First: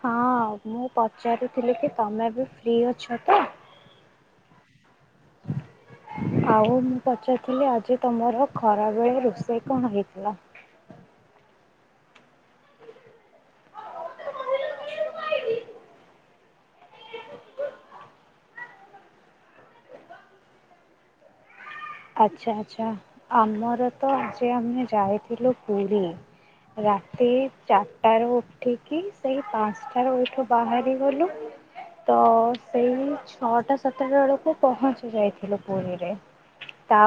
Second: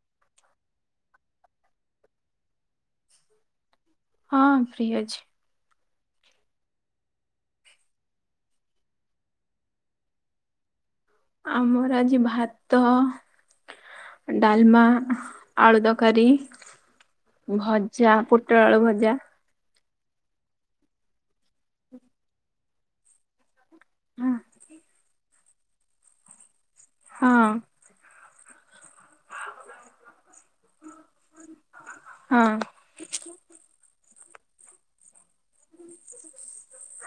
ହଁ ମୁଁ ପଚାରୁଥିଲି କି ତମେ ଏବେ ଫ୍ରି ଅଛ ତ? ହଁ ଫ୍ରି ଅଛି। ଆଉ ମୁଁ ପଚାରଥିଲି ଆଜି ତମର ଖରାବେେଳେ ରୋଷେଇ କଣ ହେଇଥିଲା? ଆମର ଆଜି ଭାତ ଡାଲମା ଆଳୁ ତକାରୀ ଭଜା ପୋଟଳ ଆଳୁ ଭଜା। ଆଚ୍ଛା ଆଚ୍ଛା ଆମର ତ ହଁ ଯେ ଆମେ ଯାଇଥିଲୁ ପୁରୀ। ରାତି ହଁ ଚାରିଟାରୁ ଉଠିକି ସେଇ ପାଞ୍ଚଟାରୁ ଏଠୁ ବାହାରି ଗଲୁ। ତ ସେଇ ଛଅଟା ସାତଟା ବେଳକୁ ପହଞ୍ଚି ଯାଇଥିଲୁ ପୁରୀରେ।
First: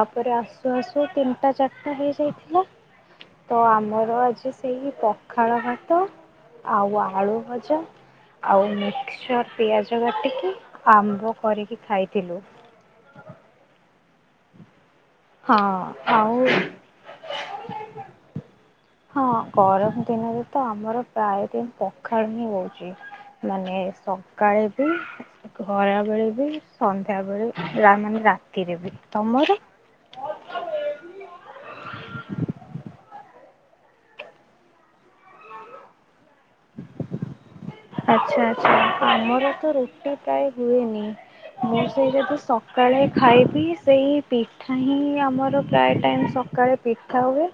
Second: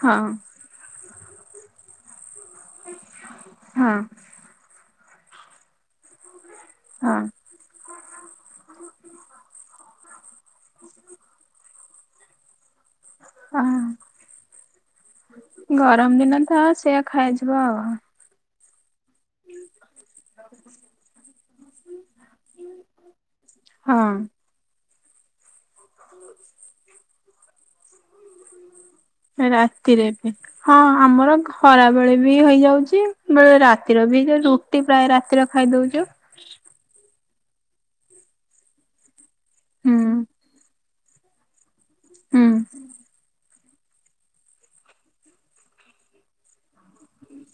ହଁ ଆସୁ ଆସୁ ତିନିଟା ଚାରିଟା ହେଇଯାଇଥିଲା। ତ ହଁ ଆମର ଆଜି ସେଇ ପଖାଳ ଭାତ ଆଉ ହଁ ଆଳୁ ଭଜା। ଆଉ ମିକ୍ସଚର୍, ପିଆଜ କାଟିକି, ଆମ୍ବ କରିକି ଖାଇଥିଲୁ। ହ ହଁ ଗରମ ଆଉ ଦିନ ତ ସେଆ ଖାଇଥିବ ଆଉ। ହଁ ଗରମ ଦିନରେ ତ ଆମର ପ୍ରାୟ ଦିନ ପଖାଳ ହିଁ ହଉଛି। ମାନେ ସ ହଁ ସକାଳେ ବି ଘରାବେଳେ ବି ସନ୍ଧ୍ୟାବେେଳେ ମାନେ ରା ରାତିରେ ରେ ବି ତମର? ରାତିରେ ବି ହଁ ଆମର ଖରାବେଳେ ବି ହେଇଯାଉଛି ବଳେ ରାତିର ବି ରୁ ରୁଟି ପ୍ରାୟ ରାତିରେ ଖାଇଦଉଛୁ। ଆଚ୍ଛା ଆଚ୍ଛା ଆମର ତ ହୁଁ ରୁଟି ପ୍ରାୟ ହୁଏନି ମୁଁ ସେଇ ଯଦି ହୁଁ ସ ସକାଳେ ଖାଇବି ସେଇ ପିଠା ହିଁ ଆମର ପ୍ରାୟ ଟାଇମ୍ ସକାଳେ ପିଠା ହୁଏ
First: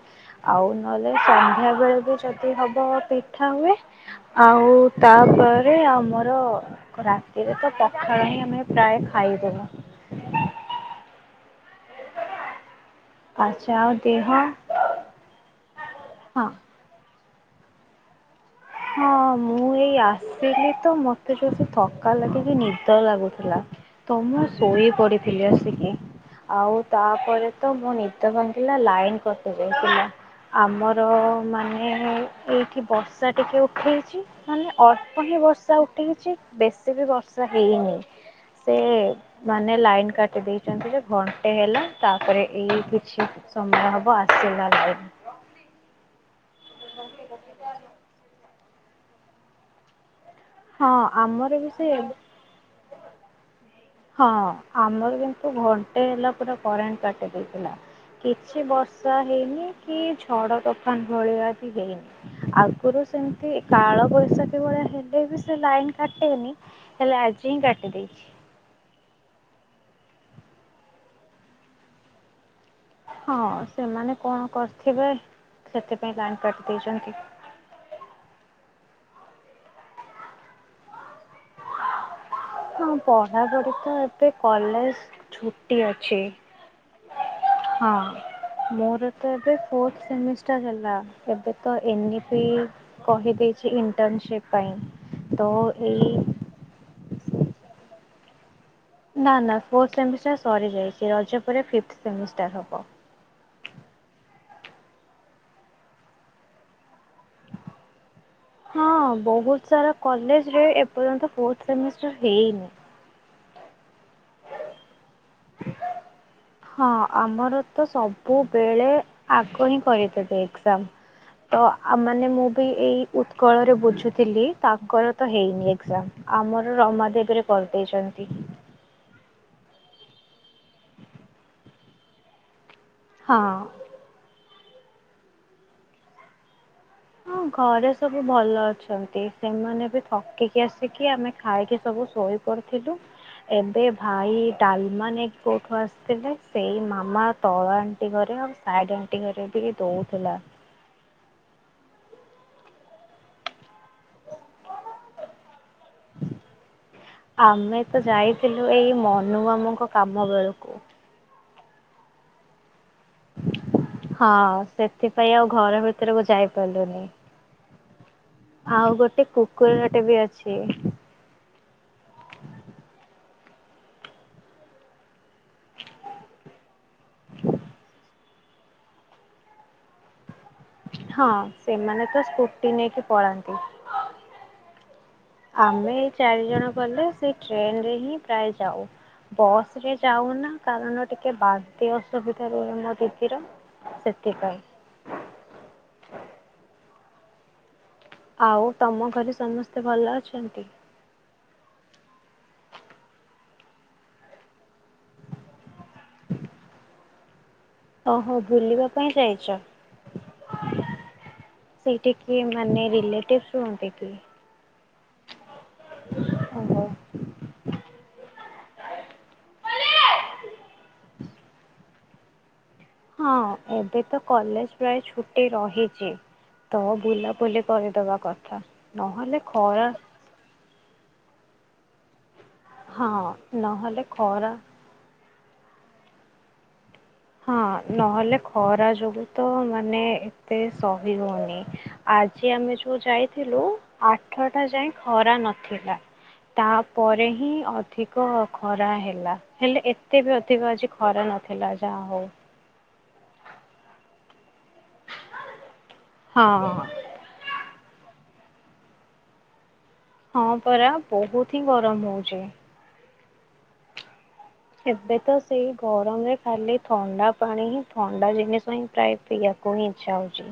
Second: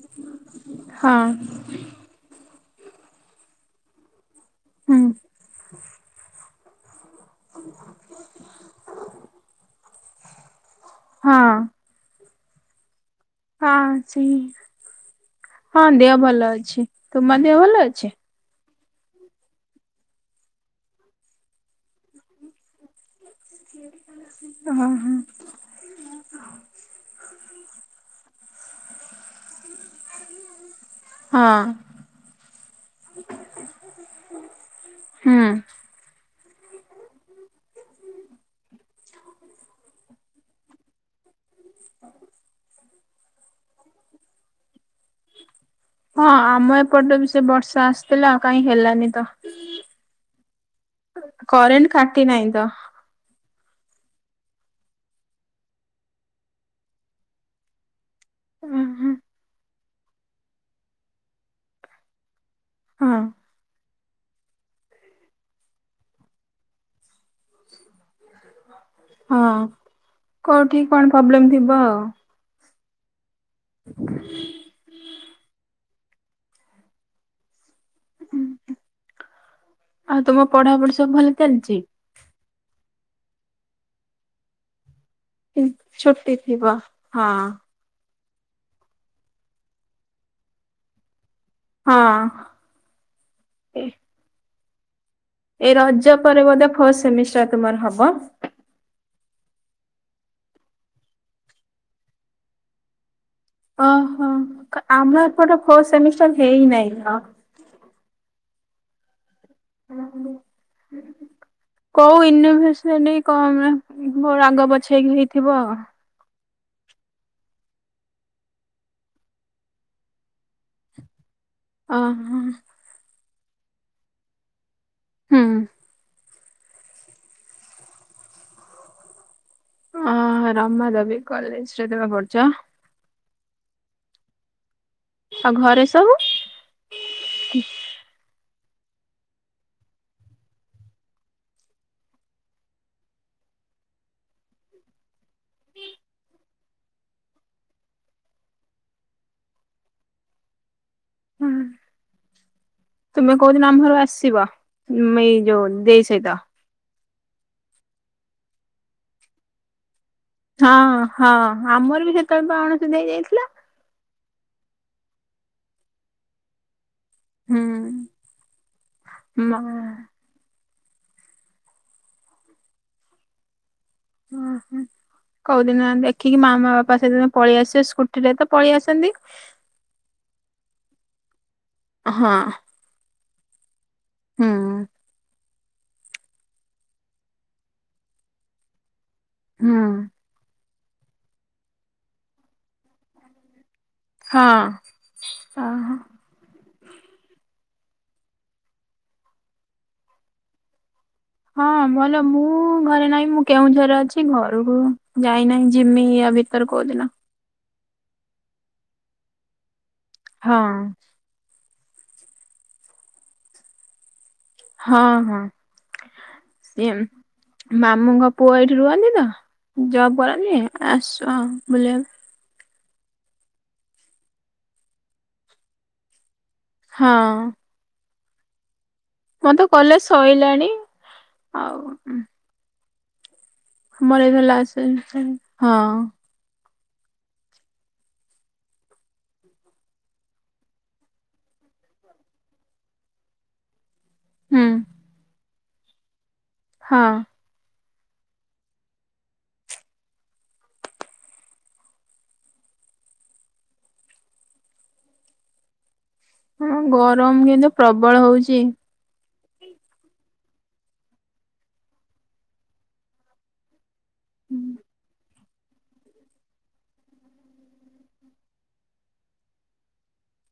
ଆଉ ନହେଲେ ହଁ ସନ୍ଧ୍ୟା ବେଳେ ବି ଯଦି ହବ ପିଠା ହୁଏ ଆଉ ହୁଁ ତାପରେ ଆମର ରାତିରେ ତ ପଖାଳ ହିଁ ଆମେ ପ୍ରାୟ ଖାଇଦବୁ। ହଁ ଆଚ୍ଛା ହଁ ଆଉ ଦେହ ସେଇ ହଁ ଦେହ ହଁ ଭଲ ଅଛି। ତୁମ ଦେହ ଭଲ ଅଛି? ହଁ ମୁଁ ଏଇ ଆସିଲି ତ ମୋତେ ଜୋରସେ ଥକା ଲାଗିକି ନିଦ ଲାଗୁଥିଲା। [inaudible] ଓହୋ ଆଉ ତା'ପରେ ତ ନିଦ ଭାଙ୍ଗିଲା ଲାଇନ୍‌ କଟି ଯାଇଥିଲା। ଆମର ହଁ ମାନେ ଏଇଠି ବ ଟିକେ ଉଠେଇଚି ମାନେ ଅଳ୍ପ ହୁଁ ହିଁ ବର୍ଷା ଉଠେଇଚି, ବେଶୀ ବି ବର୍ଷା ହେଇନି। ସେ ମାନେ ଲାଇନ୍ କାଟି ଦେଇେଚନ୍ତି ଯେ। ହେଲା, ତା'ପରେ ଏଇ କିଛି ସମୟ ହବ ଆସିଲା ଲାଇନ୍। ହଁ ଆମ ଏପଟ ବି ସେ ବର୍ଷା ଆସ୍‌ ଥିଲା, କାଇଁ ହେଲାନି ତ। ହଁ, ଆମର କରେଣ୍ଟ ବି [inaudible] ହଁ ଆମର୍ କିନ୍ତୁ ଘଣ୍ଟେ ହେଲା, ପୁରା କରେଣ୍ଟ୍ କାଟି ଦେଇଥିଲା। କିଛି ହଁ ବର୍ଷା ହେଇନି, କି ଝଡ଼ ତୋଫାନ୍‌ ଭଳିଆ ବି ହେଇନି। ଆଗରୁ ସେମ୍ତି କାଳ ବୈଶାଖୀ ଭଳିଆ ହେ ବି ସେ ଲାଇନ୍ କାଟେନି, ହେଲେ ଆଜି କାଟି ଦେଇଚି। ହଁ, କଉଠି କ'ଣ୍ ପବ୍ଲେମ୍ ଥିବ ଆଉ। ହଁ ସେମାନେ କଣ କର୍ ଥିବେ, ସେଥି ପାଇଁ ଲାଇନ୍ କାଟି ଦେଇଚନ୍ତି। ଆଉ ତମ ପଢ଼ା ପଢ଼ି ସବୁ ଭଲ ଚାଲ୍ଚି। ହଁ, ପଢ଼ାପଢ଼ି ତ ଏବେ କଲେଜ୍‌ [inaudible] ମୋର ତ ଏବେ ଫୋର୍ଥ ସେମିଷ୍ଟାର୍ ହେଲା ଏବେ। ତ ଏନିପି ହଁ। କହି ଦେଇଚି, ଇଣ୍ଟର୍ନସିପ୍ ପାଇଁ। ତ ଏ ଏଇ ରଜ ପରେ ବଦେ ଫୋର୍ ସେମିଷ୍ଟାର୍ ତୁମର୍ ହବ। ନା ନା ଫୋର୍ ସେମିଷ୍ଟାର୍ ସରି ଯାଇଚି, ରଜ ପରେ ଫିପ୍---ସେମିଷ୍ଟାର୍ ହବ। ଆମ ଏପଟେ ଫୋର୍ ସେମିଷ୍ଟାର୍ ହେଇ ନାଇଁ। ହଁ! ବହୁ ସାରା କଲେଜ୍‌ ରେ ଏପଯନ୍ତ ଫୋର୍ଥ କୋଉ ସେମିଷ୍ଟାର୍ ହେଇନି। [inaudible] ହଁ, ଆମର ତ ସବୁବେଳେ ଆଗ ହିଁ କ ଦେବେ ଏକ୍ସାମ୍। ତ ମାନେ, ଓହୋ ମୁଁ ବି ଏଇ ଉତ୍କଳରେ ବୁଝୁଥିଲି ତାଙ୍କର ତ ହୁଁ। ହେଇନି ଏକ୍ଜାମ୍। ଆମର ରମାଦେବୀରେ କର୍ ଦେଇଚନ୍ତି। [inaudible] [inaudible] ଆଉ ଘରେ ସବୁ। ହଁ, ଘରେ ସବୁ ଭଲ ଅଛନ୍ତି। ସେମାନେ ଏବେ ଥକିକି ଆସିକି, ଆମେ ଖାଇକି ସବୁ ଶୋଇ [inaudible] ଏବେ ଭାଇ ଡ଼ାଲ୍‌ମା ନେଇକି କଉଠୁ ଆସ୍‌ ଥିଲେ। ସେଇ ମାମା ତଳ ଆଣ୍ଟି ଘରେ ସାଇଡ୍‌ ଆଣ୍ଟି ଘରେ ଟିକେ ଦଉଥିଲା। ହୁଁ [inaudible] ଆମେ ତ ଯାଇଥିଲୁ, ଏଇ ମନୁ ମାମୁଁଙ୍କ କାମ ବେଳୁ ହଁ ହଁ, ଆମର୍ ବି ସେତେବେଳେ ପା ଅଣସୁଦିଆ ହେଇ ହଁ, ସେଥିପାଇଁ ଆଉ ଘର ଭିତରୁକୁ ଯାଇ ପାର୍ଲୁନି। [inaudible] ଆଉ ଗୋଟେ ମା କୁକୁର ବି ଅଛି। କଉ ଦିନ ଦେଖିକି ମାମା-ବାପା ସେଦିନ ପଳେଇ ଆସିବେ, ସ୍କୁଟିରେ ତ ପଳେଇ ଆସନ୍ତି। ହଁ, ସେମାନେ ତ ହଁ ସ୍କୁଟି ନେଇକି ପଳା [inaudible] ଆମେ ଏଇ ଚାରି ଜଣ ଗଲେ, ସେଇ ଟ୍ରେନ୍‌ ରେ ହିଁ ପ୍ରାୟେ ଯାଉ। ବସ୍ ହୁଁ ରେ ଯାଉନା, କାରଣ ଟିକେ ବାନ୍ତି ଅସୁବିଧା ରୁହେ ମୋ ଦିଦିର। ହଁ, ସେଥିପାଇଁ ତ ହଁ। ଆଉ ତୋମ ଘରେ ସମସ୍ତେ ଭଲ ଅଛନ୍ତି? ହଁ ଭଲ, ମୁଁ ଘରେ ନାହିଁ ମୁଁ କେଉଁଝରରେ ଅଛି। ଛି ଘରକୁ ଯାଇ ନାହିଁ ଯିମି ୟା ଭିତରେ କୋଉଦିନ। ଓହୋ, ବୁଲିବା ପାଇଁ ଯାଇଚ? ହଁ। ସେଇଟି କିଏ ମାନେ ରିଲେଟିଭ ରୁହନ୍ତି କି? ହଁ, ହଁ ଓହୋ ସିଏ ମାମୁଁଙ୍କ ପୁଅ ଏଇଠି ରୁହନ୍ତି ତ। ଜବ୍ କରନ୍ତି ଆସିଚୁ ଆଉ ବୁଲିଆକୁ। ହଁ ଏବେ ତ କଲେଜ୍ ପ୍ରାୟ ଛୁଟି ରହିଛି। ତ ହଁ ବୁଲାବୁଲି କରିଦବା କଥା। ନହେଲେ ମୋର ତ ଖରା କଲେଜ୍ ସଇଲାଣି। ଆଉ ହଁ। ନହେଲେ ମୋର ଏଇଟା ଖରା ଲାଷ୍ଟ ସେମିଷ୍ଟାର। ହଁ ନହେଲେ ଖରା ଯୋଗୁ ତ ମାନେ ଏତେ ସହି ହୋଉନି। ଆଜି ଆମେ ଯୋଉ ଯାଇଥିଲୁ। ଆଠଟା ହୁଁ ଯାଏ ଖରା ନଥିଲା। ତାପରେ ହଁ ହିଁ ଅ ଧିକ ଖରା ହେଲା। ହେଲେ ଏତେ ବି ଅଧିକ ଆଜି ଖରା ନଥିଲା ଯାହା ହୋଉ। ହଁ ଗରମ କିନ୍ତୁ ପ୍ରବଳ ହଉଚି। ହଁ ପରା ବହୁତ ହିଁ ଗରମ ହଉଛି। ହୁଁ। ଏବେ ତ ସେଇ ଗରମରେ ଖାଲି ଥଣ୍ଡା ପାଣି ହିଁ, ଥଣ୍ଡା ଜିନିଷ ହିଁ ପ୍ରାୟ ପିଇବାକୁ ହିଁ ଇଚ୍ଛା ହଉଛି।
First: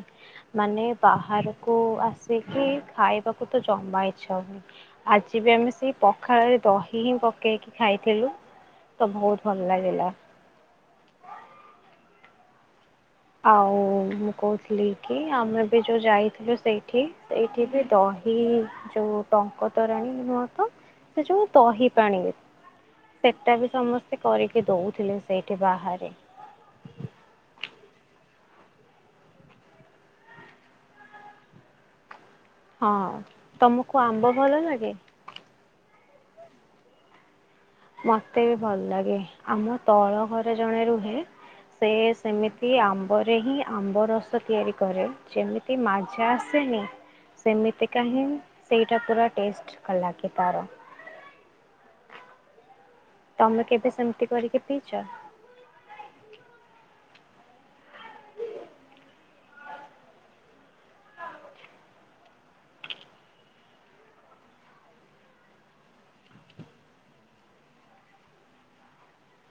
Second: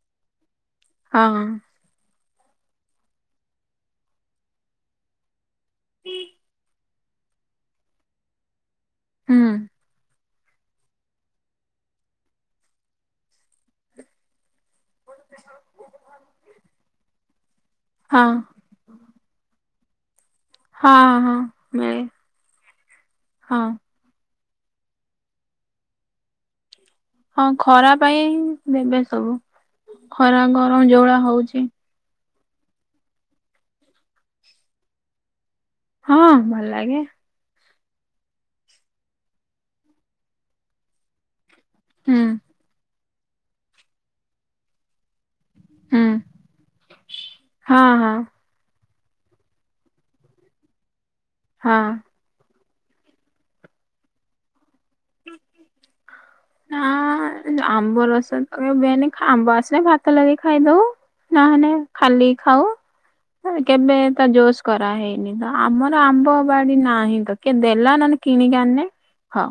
ମାନେ ହଁ ବାହାରୁକୁ ଆସିକି ଖାଇବାକୁ ତ ଜମା ଇଚ୍ଛା ହୋଉନି। ଆଜି ବି ଆମେ ସେଇ ପଖାଳରେ ଦହି ହିଁ ପକେଇକି ଖାଇଥିଲୁ। ତ ହୁଁ ବହୁତ ଭଲ ଲାଗିଲା। ଆଉ ମୁଁ କହୁଥିଲି କି ଆମେ ବି ଯୋଉ ଯାଇଥିଲୁ ସେଇଠି, ଏଇଠି ବି ହଁ ଦହି ଯୋଉ ଟଙ୍କ ତୋରାଣି ନୁହଁ ତ ହଁ ସେ ହଁ ଯୋଉ ଦହି ମିଳେ ପାଣି ରେ ସେଟ ହଁ ବି ସମସ୍ ସେ କରିକି ଦଉଥିଲେ ସେଇଠି ବାହାରେ। ହଁ ଖରା ପାଇଁ ଦେବେ ସବୁ। ଖରା ଗରମ ଯୋଉ ଭଳିଆ ହଉଛି। ହଁ, ତୋମୁକୁ ଆମ୍ବ ଭଲ ଲାଗେ? ହଁ ଭଲ ଲାଗେ। ମୋତେ ବି ଭଲ ଲାଗେ। ଆମ ତଳ ଘରେ ଜଣେ ରୁହେ। ସେ ହୁଁ ସେମିତି ଆମ୍ବରେ ହିଁ ଆମ୍ବ ରସ ତିଆରି କରେ। ଯେମିତି ହୁଁ ମାଜା ଆସେନି ହଁ ସେମିତିକା ହଁ ହିଁ ସେଇଟା ପୁରା ଟେଷ୍ଟ କ-ଲାଗ ତାର। ହଁ। ତୋମେ କେବେ ସେମିତି କରିକି ପିଇଚ? ଏମତି ଆମ୍ବ ରସ କେବେ ନି ଆମ୍ବ ଆସିଲେ ଆମେ ଭାତ ଲାଗେଇ ଖାଇଦଉ। ନହନେ ଖାଲି ଖାାଉ। ହେ କେବେ ତ ଜୋସ୍ କରା ହେଇନି ତ। ଆମର ଆମ୍ବ ବାଡି ନାହିଁ ତ। କିଏ ଦେଲା ନନେ କିଣିକି ଆଣନେ ହଁ।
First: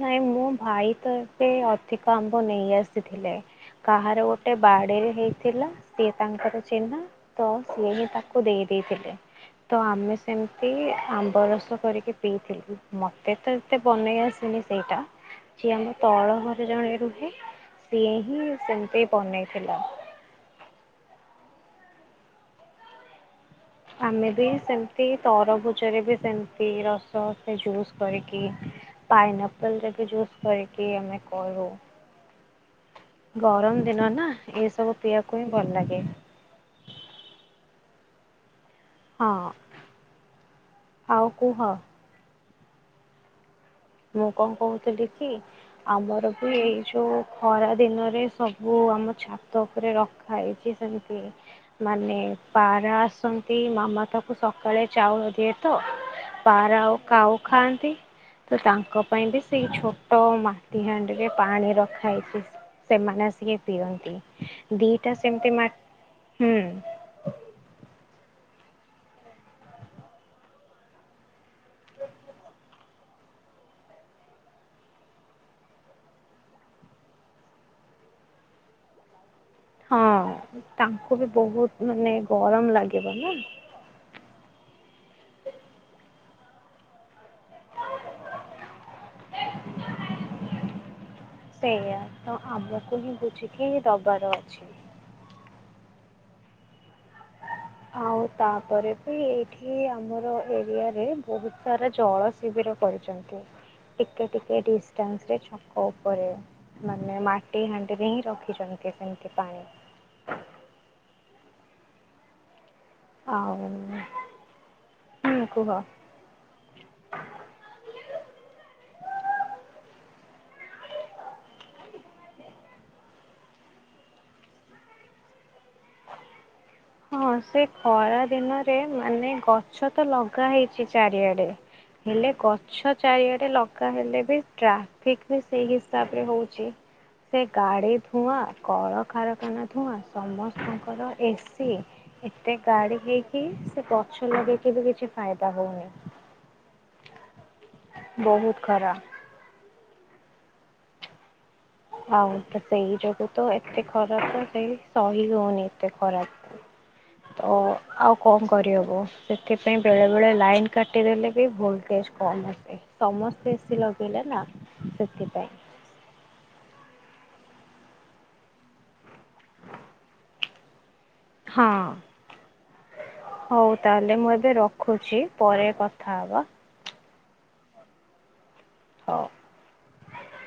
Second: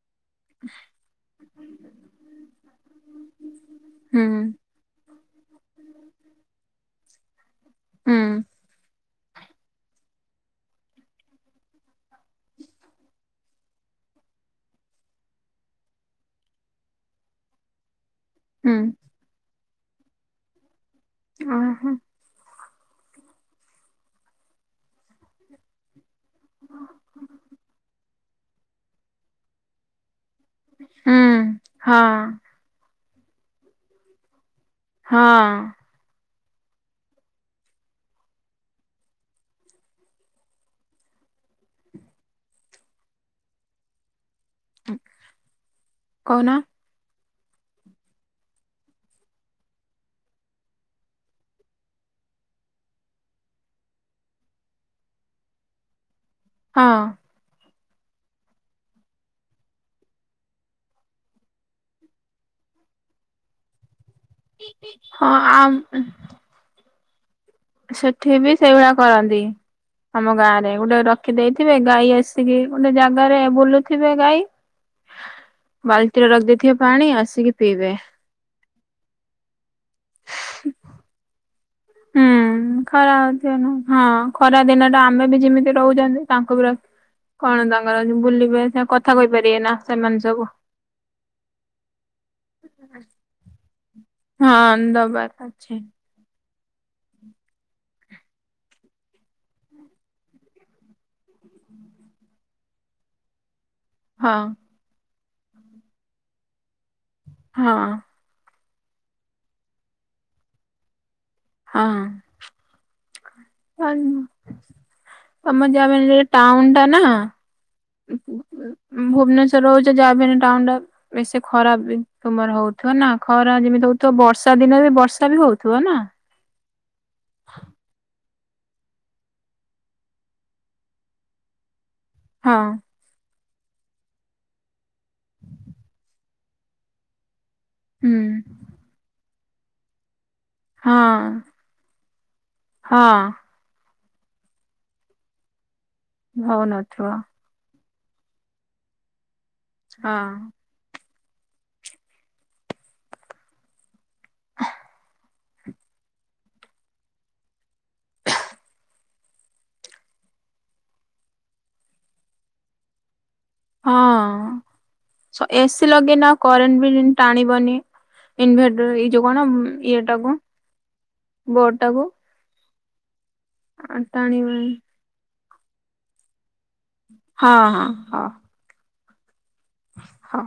ନାଇଁ ମୋ ଭାଇ ତ ଏବେ ଅଧିକ ଆମ୍ବ ନେଇ ଆସିଥିଲେ। କାହାର ହୁଁ ଗୋଟେ ବାଡିରେ ହେଇଥିଲା ସିଏ ତାଙ୍କର ଚିହ୍ନା। ତ ସିଏ ହିଁ ହୁଁ ତାକୁ ଦେଇ ଦେଇଥିଲେ। ତ ଆମେ ସେମିତି ଆମ୍ବ ରସ କରିକି ପିଇଥିଲି। ମୋତେ ତ ଏତେ ବନେଇ ଆସ ସେନି ସେଇଟା। ସିଏ ଆମ ତଳ ଘରେ ଜଣେ ରୁହେ ସିଏ ହିଁ ହୁଁ ସେମତି ବନେଇଥିଲା। ଓହୋ। ଆମେ ବି ସେମତି ତରଭୁଜରେ ବି ସେମିତି ରସ ସେ ଜୁସ୍ କରିକି ପାଇନା ଆପଲ୍ରେ ବି ଜୁସ୍ କରିକି ହୁଁ ଆମେ କରୁ। ହଁ। ଗରମ ଦିନ ନା ଏ ସବୁ ହଁ ପିଇବାକୁ ହିଁ ଭଲ ଲାଗେ। ହଁ ଆଉ କୁହ? ମୁଁ କଣ କହୁଥିଲି କି ଆମର ବି କହୁନ ଏଇ ଯଉ ଖରା ଦିନରେ ସବୁ ଆମ ଛାତ ଉପରେ ରଖାହଇଛି ସେମିତି ମାନେ ପାରା ଆସନ୍ତି ମାମା ତାକୁ ସକାଳେ ଚାଉଳ ଦିଏ ତ ପାରା ହଁ ଆଉ କାଉ ଖାଆନ୍ତି। ତ ତାଙ୍କ ପାଇଁ ବି ସେଇ ଛୋଟ ମାଟି ହାଣ୍ଡିରେ ପାଣି ରଖା ହେଇଛି। ସେମାନେ ଆସିକି ପିଅନ୍ତି ଦିଟା ହଁ ସେମତି ମା ଆମ ହୁଁ। ସେଠି ବି ସେଇଭଳିଆ କରନ୍ତି। ଆମ ଗାଁରେ ଗୋଟେ ରଖି ଦେଇେଇଥିବେ ଗାଈ ଆସିକି ଗୋଟେ ଜାଗାରେ ବୁଲୁଥିବେ ଗାଈ ହ ବାଲ୍ଟିରେ ରଖିଦେଇଥିବେ ପାଣି ଆସିକି ପିଇବେ। ହଁ ତାଙ୍କୁ ବି ବହୁତ ମାନେ ଗରମ ହୁଁ ଖରା ଲାଗିବ ନା। ହଉଥିବ ହଁ ଖରା ଦିନଟା ଆମେ ବି ଯେମିତି ରହୁଛନ୍ତି ତାଙ୍କୁ ବି ରଖ କଣ ତାଙ୍କର ଅଛି ବୁଲିବେ ସେ କଥା କହିପାରିବେ ନା ସେମାନେ ସବୁ। ସେଇଆ ତ ଆମକୁ ହିଁ ବୁଝିକି ଦବାର ଅଛି। ଆମେ ଦବାର ଅଛି। ଆଉ ତାପରେ ବି ଏଇଠି ଆମର ଏରିଆରେ ବହୁତ ସାରା ଜଳ ଶିବିର କରିଛନ୍ତି। ଟିକେ ହଁ ଟିକେ ଡିଷ୍ଟାନ୍ସରେ ଛକ ଉପରେ ମାନେ ମା ମାଟି ହଁ ହାଣ୍ଡିରେ ହିଁ ରଖିଛନ୍ତି ସେମିତି ପାଣି। ହଁ ଆଉ ହଁ ହୁଁ ଆମ ତମ କୁହ। ଯମିନିରେ ଟାଉଟା ନା। ଭୁବନେଶ୍ୱର ରହୁଚ ଜାବିହେଲେ ଟାଉନଟା। ବେଶି ଖରା ବି ତୁମର ହଉଥିବ ନା ଖରା ଯେମିତି ହଉଥିବ ବର୍ଷା ଦିନରେ ବି ବର୍ଷା ବି ହଉଥିବ ନା? ହଁ ସେ ଖରା ଦିନରେ ମାନେ ଗଛ ତ ଲଗା ହେଇଛି ଚାରିଆଡେ ହେଲେ ହଁ ଗଛ ଚାରିଆଡ଼େ ଲଗା ହେଲେ ବି ଟ୍ରାଫିକ ବି ସେଇ ହିସାବରେ ହଉଛି! ସେ ଗାଡ଼ି ହୁଁ ଧୂଆଁ କଳକାରାରଖାନା ଧୂଆଁ ହଁ ସମସ୍ତଙ୍କର ଏସି ଏସି ଏତେ ହଁ ଗାଡି ହେଇକି ସେ ଗଛ ଲଗେଇକି ବି କିଛି ଫାଇଦା ହଉନି! ହଉନଥିବ। ବହୁତ ଖରା! ହଁ! ଆଉ ତ ସେଇ ଯୋଗୁ ତ ଏତେ ଖରା ସେଇ ସହି ହଉନି ଏତେ ଖରା! ହଁ! ତ ଆଉ କଣ କରିହବ ସେଥିପାଇଁ ବେଳେ ବେଳେ ଲାଇନ୍ କାଟିଦେଲେ ବି ଭୋଲଟେଜ କମ ଆସେ ସମସ୍ତେ ଏସିି ଲଗେଇଲେ ନା ସେଥିପାଇଁ! ଏସି ଲଗେଇନେ ଆଉ କରେଣ୍ଟ ବି ଟାଣିବନି ଇନଭେଟରରେ ଇ ଯଉ କଣ ଇଏ ଟାକୁ ବୋଡ ହଁ ଟାକୁ? ହଉ ତାହଲେ ମୁଁ ଏବେ ଟାଣିବନି ରଖୁଛି ପରେ କଥା ହବା! ହଁ ହଁ ହଁ! ହଉ! ହଉ!